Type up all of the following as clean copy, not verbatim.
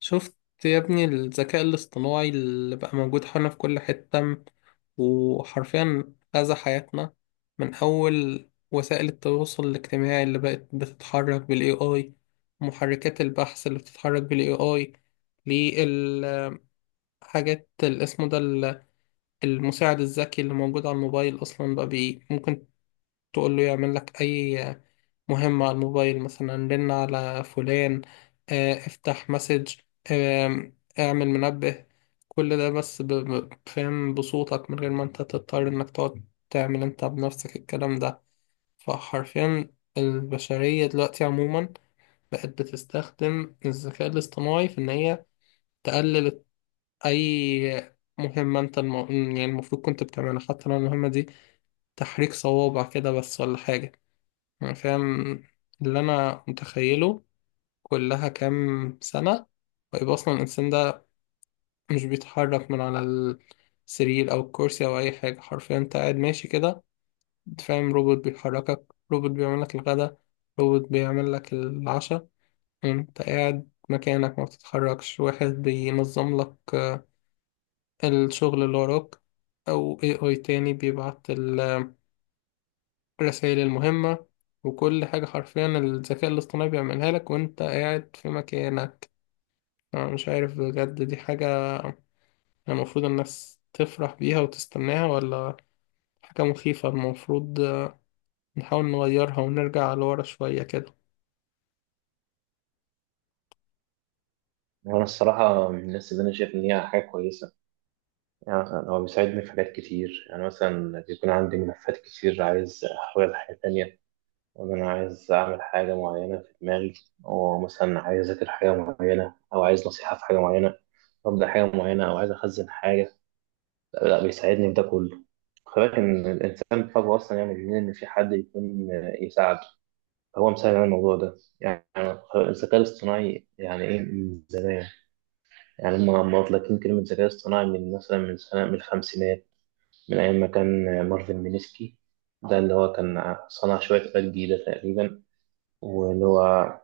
شفت يا ابني الذكاء الاصطناعي اللي بقى موجود حولنا في كل حتة وحرفيا غزا حياتنا من أول وسائل التواصل الاجتماعي اللي بقت بتتحرك بال AI، محركات البحث اللي بتتحرك بال AI للحاجات اللي اسمه ده المساعد الذكي اللي موجود على الموبايل أصلا بقى بي ممكن تقول له يعمل لك أي مهمة على الموبايل، مثلا رن على فلان، افتح مسج، اعمل منبه. كل ده بس فاهم بصوتك من غير ما انت تضطر انك تقعد تعمل انت بنفسك الكلام ده. فحرفيا البشرية دلوقتي عموما بقت بتستخدم الذكاء الاصطناعي في ان هي تقلل اي مهمة انت يعني المفروض كنت بتعملها، حتى لو المهمة دي تحريك صوابع كده بس ولا حاجة. يعني فاهم، اللي أنا متخيله كلها كام سنة ويبقى أصلا الإنسان ده مش بيتحرك من على السرير أو الكرسي أو أي حاجة. حرفيا أنت قاعد ماشي كده، فاهم، روبوت بيحركك، روبوت بيعمل لك الغداء، روبوت بيعمل لك العشاء، أنت قاعد مكانك ما بتتحركش، واحد بينظم لك الشغل اللي وراك، أو AI تاني بيبعت الرسائل المهمة. وكل حاجة حرفيا الذكاء الاصطناعي بيعملها لك وانت قاعد في مكانك. انا مش عارف بجد، دي حاجة المفروض الناس تفرح بيها وتستناها، ولا حاجة مخيفة المفروض نحاول نغيرها ونرجع لورا شوية كده. وانا الصراحه من الناس اللي انا شايف ان هي حاجه كويسه. يعني مثلا هو بيساعدني في حاجات كتير، يعني مثلا بيكون عندي ملفات كتير عايز احولها لحاجه تانية، وان انا عايز اعمل حاجه معينه في دماغي، او مثلا عايز اذاكر حاجه معينه، او عايز نصيحه في حاجه معينه، ابدا حاجه معينه، او عايز اخزن حاجه. لا, لا بيساعدني في ده كله. خلي بالك ان الانسان طبعه اصلا يعني بيميل ان في حد يكون يساعده. هو مساعد على الموضوع ده يعني. الذكاء الاصطناعي يعني ايه من زمان؟ يعني هم لما مطلقين كلمة ذكاء اصطناعي من مثلا من سنة، من الخمسينات، من أيام ما كان مارفن مينيسكي. ده اللي هو كان صنع شوية آلات جديدة تقريبا، واللي هو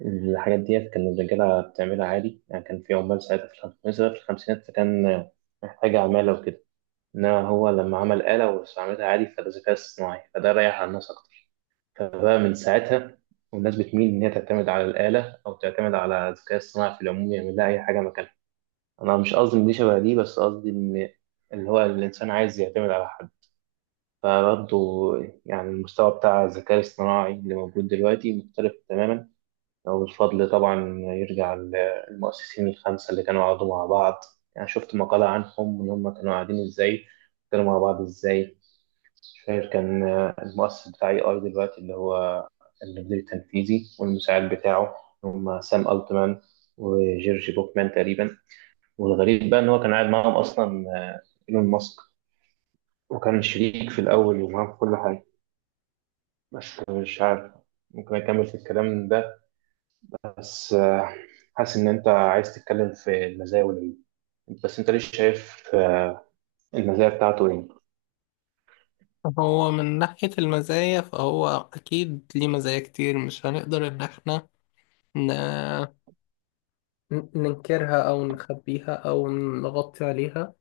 الحاجات ديت كان الرجالة بتعملها عادي. يعني كان في عمال ساعتها في الخمسينات، مثلا في الخمسينات فكان محتاج عمالة وكده. إنما هو لما عمل آلة واستعملها عادي فده ذكاء اصطناعي، فده ريح على الناس أكتر. فبقى من ساعتها والناس بتميل إن هي تعتمد على الآلة أو تعتمد على الذكاء الاصطناعي في العموم يعمل لها أي حاجة مكانها. انا مش قصدي ان دي شبه دي، بس قصدي ان اللي هو الانسان عايز يعتمد على حد. فبرضه يعني المستوى بتاع الذكاء الاصطناعي اللي موجود دلوقتي مختلف تماما. والفضل طبعا يرجع للمؤسسين الخمسة اللي كانوا قعدوا مع بعض. يعني شفت مقالة عنهم ان هم كانوا قاعدين ازاي، كانوا مع بعض ازاي. مش فاكر، كان المؤسس بتاع اي اي دلوقتي اللي هو المدير التنفيذي والمساعد بتاعه، هم سام التمان وجيرجي بوكمان تقريبا. والغريب بقى إن هو كان قاعد معاهم أصلا آه، إيلون ماسك، وكان شريك في الأول ومعاهم في كل حاجة. بس مش عارف، ممكن أكمل في الكلام ده. بس حاسس إن أنت عايز تتكلم في المزايا والعيوب. بس أنت ليش شايف المزايا بتاعته إيه؟ هو من ناحية المزايا فهو أكيد ليه مزايا كتير، مش هنقدر إن احنا ن... ننكرها أو نخبيها أو نغطي عليها.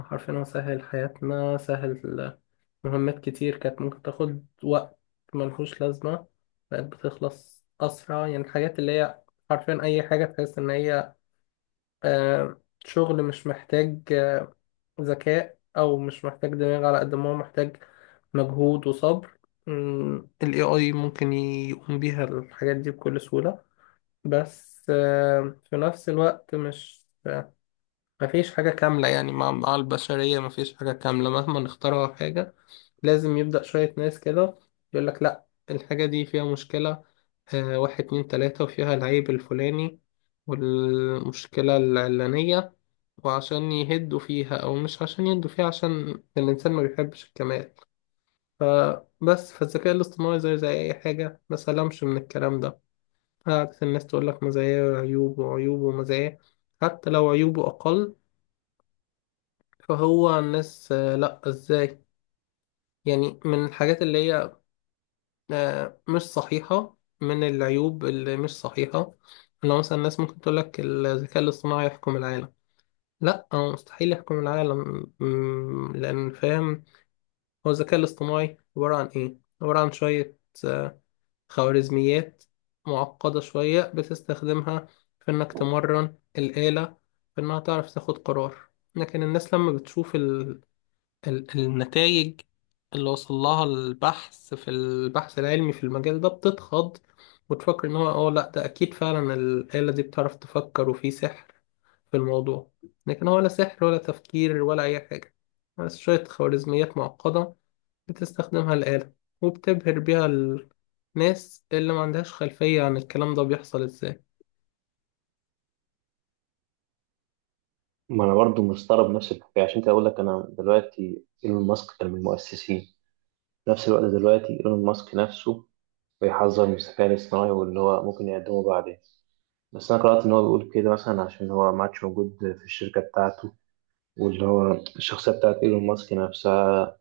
حرفيا هو سهل حياتنا، سهل مهمات كتير كانت ممكن تاخد وقت ملهوش لازمة، بقت بتخلص أسرع. يعني الحاجات اللي هي حرفيا أي حاجة تحس إن هي شغل مش محتاج ذكاء، أو مش محتاج دماغ على قد ما هو محتاج مجهود وصبر، ال AI ممكن يقوم بيها الحاجات دي بكل سهولة. بس في نفس الوقت مش مفيش حاجة كاملة. يعني مع البشرية مفيش حاجة كاملة، مهما نخترع حاجة لازم يبدأ شوية ناس كده يقول لك لا، الحاجة دي فيها مشكلة آه، واحد اتنين تلاتة، وفيها العيب الفلاني والمشكلة العلانية. وعشان يهدوا فيها أو مش عشان يهدوا فيها، عشان الإنسان ما بيحبش الكمال. فبس فالذكاء الاصطناعي زيه زي أي حاجة، ما سلمش من الكلام ده. قعدت الناس تقول لك مزاياه وعيوبه، وعيوبه ومزاياه، حتى لو عيوبه أقل. فهو الناس آه لأ إزاي؟ يعني من الحاجات اللي هي مش صحيحة، من العيوب اللي مش صحيحة، لو مثلا الناس ممكن تقول لك الذكاء الاصطناعي يحكم العالم. لا، هو مستحيل يحكم العالم، لأن فاهم، هو الذكاء الاصطناعي عبارة عن إيه؟ عبارة عن شوية آه، خوارزميات معقدة شوية بتستخدمها في إنك تمرن الآلة، في إنها تعرف تاخد قرار. لكن الناس لما بتشوف ال النتائج اللي وصل لها البحث في البحث العلمي في المجال ده بتتخض، وتفكر ان هو اه لا، ده اكيد فعلا الآلة دي بتعرف تفكر وفي سحر في الموضوع. لكن هو لا سحر ولا تفكير ولا اي حاجة، بس شوية خوارزميات معقدة بتستخدمها الآلة، وبتبهر بيها الناس اللي ما عندهاش خلفية عن الكلام ده بيحصل ازاي. ما أنا برضو مستغرب نفس الحكاية، عشان كده أقول لك أنا دلوقتي إيلون ماسك كان من المؤسسين. في نفس الوقت دلوقتي إيلون ماسك نفسه بيحذر من الذكاء الاصطناعي واللي هو ممكن يقدمه بعدين. بس انا قرات ان هو بيقول كده مثلا عشان هو ما عادش موجود في الشركه بتاعته. واللي هو الشخصية بتاعت إيلون ماسك نفسها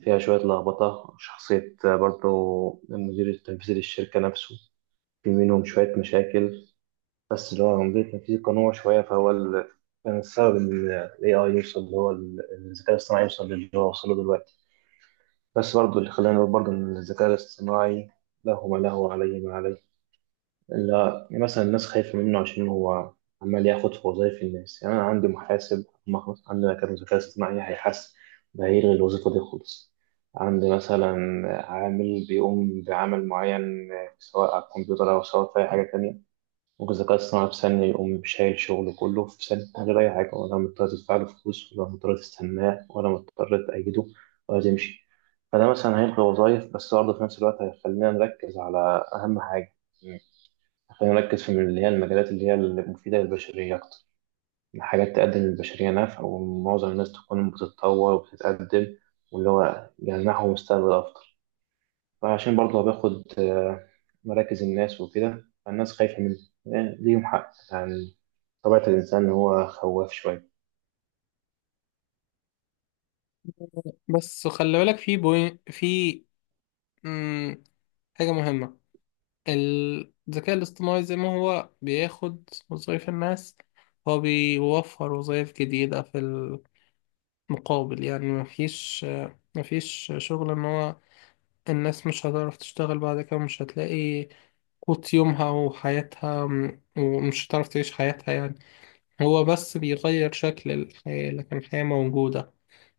فيها شوية لخبطة شخصية برضه. المدير التنفيذي للشركة نفسه في منهم شوية مشاكل. بس اللي هو المدير التنفيذي كان هو شوية فهو كان السبب إن ال AI يوصل اللي هو الذكاء الاصطناعي يوصل للي هو وصله دلوقتي. بس برضه اللي خلاني أقول برضه إن الذكاء الاصطناعي له ما له وعليه ما عليه. لا مثلا الناس خايفة منه عشان هو عمال ياخد في وظايف الناس. يعني أنا عندي محاسب، ما خلاص عندنا كان ذكاء اصطناعي هيحس ده هيلغي الوظيفة دي خالص. عندي مثلا عامل بيقوم بعمل معين، سواء على الكمبيوتر أو سواء في أي حاجة تانية. ممكن الذكاء الاصطناعي في ثانية يقوم شايل شغله كله في ثانية من غير أي حاجة، ولا مضطر تدفع له فلوس، ولا مضطر تستناه، ولا مضطر تأيده ولا تمشي. فده مثلا هيلغي وظايف، بس برضه في نفس الوقت هيخلينا نركز على أهم حاجة. خلينا نركز في اللي هي المجالات اللي هي المفيدة للبشرية أكتر، حاجات تقدم للبشرية نفع ومعظم الناس تكون بتتطور وبتتقدم واللي هو يمنحهم مستقبل أفضل. فعشان برضه باخد مراكز الناس وكده، فالناس خايفة من ليهم حق يعني. طبيعة الإنسان إن هو خواف شوية. بس خلي بالك، في بوين، في مم، حاجة مهمة. الذكاء الاصطناعي زي ما هو بياخد وظايف الناس، هو بيوفر وظايف جديدة في المقابل. يعني مفيش شغل ان هو الناس مش هتعرف تشتغل بعد كده، مش هتلاقي قوت يومها وحياتها ومش هتعرف تعيش حياتها. يعني هو بس بيغير شكل الحياة، لكن الحياة موجودة.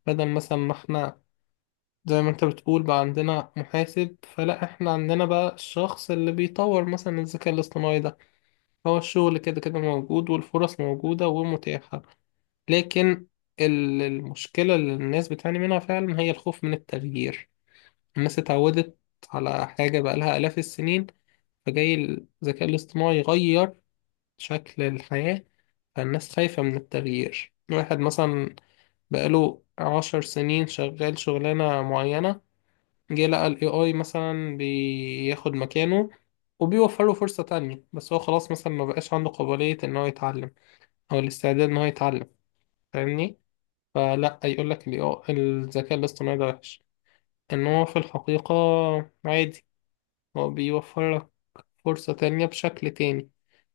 بدل مثلا ما احنا، زي ما انت بتقول، بقى عندنا محاسب، فلا احنا عندنا بقى الشخص اللي بيطور مثلا الذكاء الاصطناعي ده. هو الشغل كده كده موجود، والفرص موجودة ومتاحة. لكن المشكلة اللي الناس بتعاني منها فعلا هي الخوف من التغيير. الناس اتعودت على حاجة بقالها آلاف السنين، فجاي الذكاء الاصطناعي يغير شكل الحياة، فالناس خايفة من التغيير. واحد مثلا بقاله عشر سنين شغال شغلانة معينة، جه لقى ال AI مثلا بياخد مكانه وبيوفر له فرصة تانية، بس هو خلاص مثلا ما بقاش عنده قابلية إن هو يتعلم او الاستعداد ان هو يتعلم. فاهمني؟ فلا يقول لك الذكاء الاصطناعي ده وحش. ان هو في الحقيقة عادي، هو بيوفر لك فرصة تانية بشكل تاني.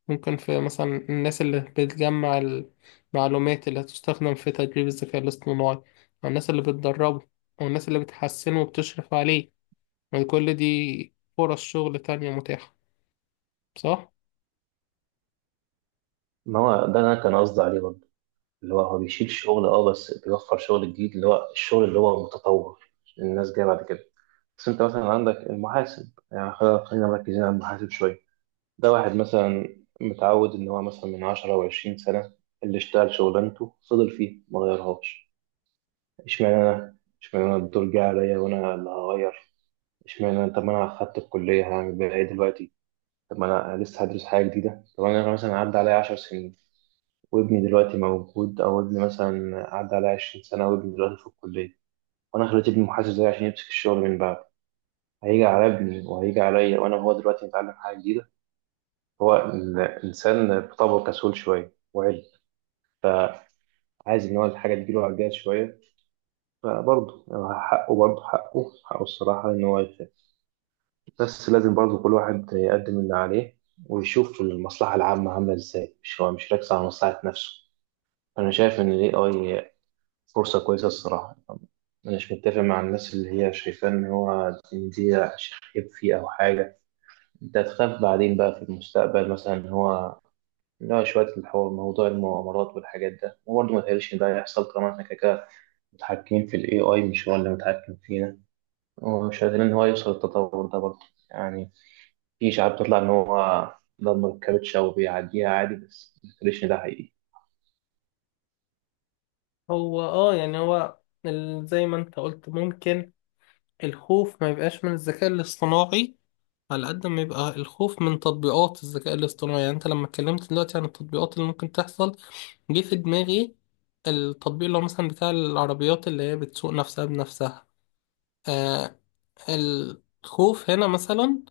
ممكن في مثلا الناس اللي بتجمع المعلومات اللي هتستخدم في تدريب الذكاء الاصطناعي، او الناس اللي بتدربه، او الناس اللي بتحسنه وبتشرف عليه، وكل دي فرص شغل تانية متاحة. صح؟ ما هو ده أنا كان قصدي عليه برضه، اللي هو هو بيشيل شغل، أه، بس بيوفر شغل جديد، اللي هو الشغل اللي هو متطور الناس جاية بعد كده. بس أنت مثلا عندك المحاسب، يعني خلينا مركزين على المحاسب شوية. ده واحد مثلا متعود إن هو مثلا من 10 أو 20 سنة اللي اشتغل شغلانته فضل فيه ما غيرهاش. اشمعنى أنا؟ اشمعنى أنا الدور جه عليا وأنا اللي هغير؟ اشمعنى أنا؟ طب ما أنا أخدت الكلية، هعمل بيها إيه دلوقتي؟ طب ما أنا لسه هدرس حاجة جديدة. طب أنا مثلا عدى عليا 10 سنين وابني دلوقتي موجود، أو ابني مثلا عدى عليا 20 سنة وابني دلوقتي في الكلية، وأنا خليت ابني محاسب زيي عشان يمسك الشغل من بعد. هيجي على ابني وهيجي عليا وأنا هو دلوقتي متعلم حاجة جديدة. هو الإنسان بطبعه كسول شوية، عايز إن هو الحاجة تجيله على الجهاز شوية. فبرضه حقه، برضه حقه الصراحة إن هو يخاف. بس لازم برضه كل واحد يقدم اللي عليه ويشوف المصلحة العامة عاملة إزاي، مش هو مش راكز على مصلحة نفسه. أنا شايف إن ال AI فرصة كويسة الصراحة. مش متفق مع الناس اللي هي شايفة إن هو، إن دي شخيب فيه أو حاجة. أنت هتخاف بعدين بقى في المستقبل مثلا إن هو، لا، شوية الحوار موضوع المؤامرات والحاجات ده وبرضه ما تهيأليش إن ده هيحصل، طالما إحنا كده كده متحكمين في ال AI مش هو اللي متحكم فينا، ومش قادرين إن هو يوصل للتطور ده برضه. يعني في شعب بتطلع إن هو ده مركبتش أو بيعديها عادي، بس ما تهيأليش إن ده حقيقي. هو اه، يعني هو زي ما انت قلت، ممكن الخوف ما يبقاش من الذكاء الاصطناعي على قد ما يبقى الخوف من تطبيقات الذكاء الاصطناعي. يعني انت لما اتكلمت دلوقتي عن التطبيقات اللي ممكن تحصل، جه في دماغي التطبيق اللي هو مثلا بتاع العربيات اللي هي بتسوق نفسها بنفسها آه. الخوف هنا مثلا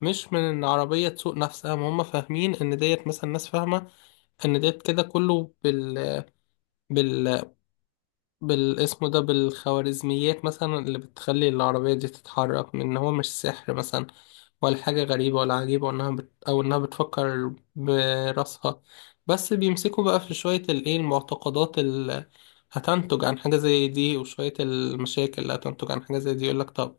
مش من ان عربية تسوق نفسها، ما هم فاهمين ان ديت مثلا، ناس فاهمة ان ديت كده كله بالاسم ده، بالخوارزميات مثلا اللي بتخلي العربية دي تتحرك، من إن هو مش سحر مثلا ولا حاجة غريبة ولا عجيبة، إنها أو إنها بتفكر براسها. بس بيمسكوا بقى في شوية الإيه، المعتقدات اللي هتنتج عن حاجة زي دي، وشوية المشاكل اللي هتنتج عن حاجة زي دي. يقولك طب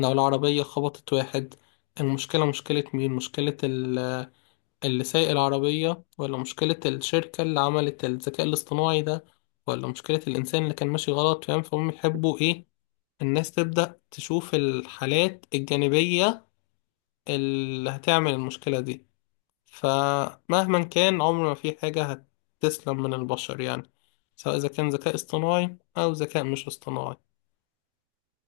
لو العربية خبطت واحد، المشكلة مشكلة مين؟ مشكلة اللي سايق العربية، ولا مشكلة الشركة اللي عملت الذكاء الاصطناعي ده، ولا مشكلة الإنسان اللي كان ماشي غلط؟ فاهم؟ فهم يحبوا إيه؟ الناس تبدأ تشوف الحالات الجانبية اللي هتعمل المشكلة دي. فمهما كان، عمر ما في حاجة هتسلم من البشر، يعني سواء إذا كان ذكاء اصطناعي أو ذكاء مش اصطناعي.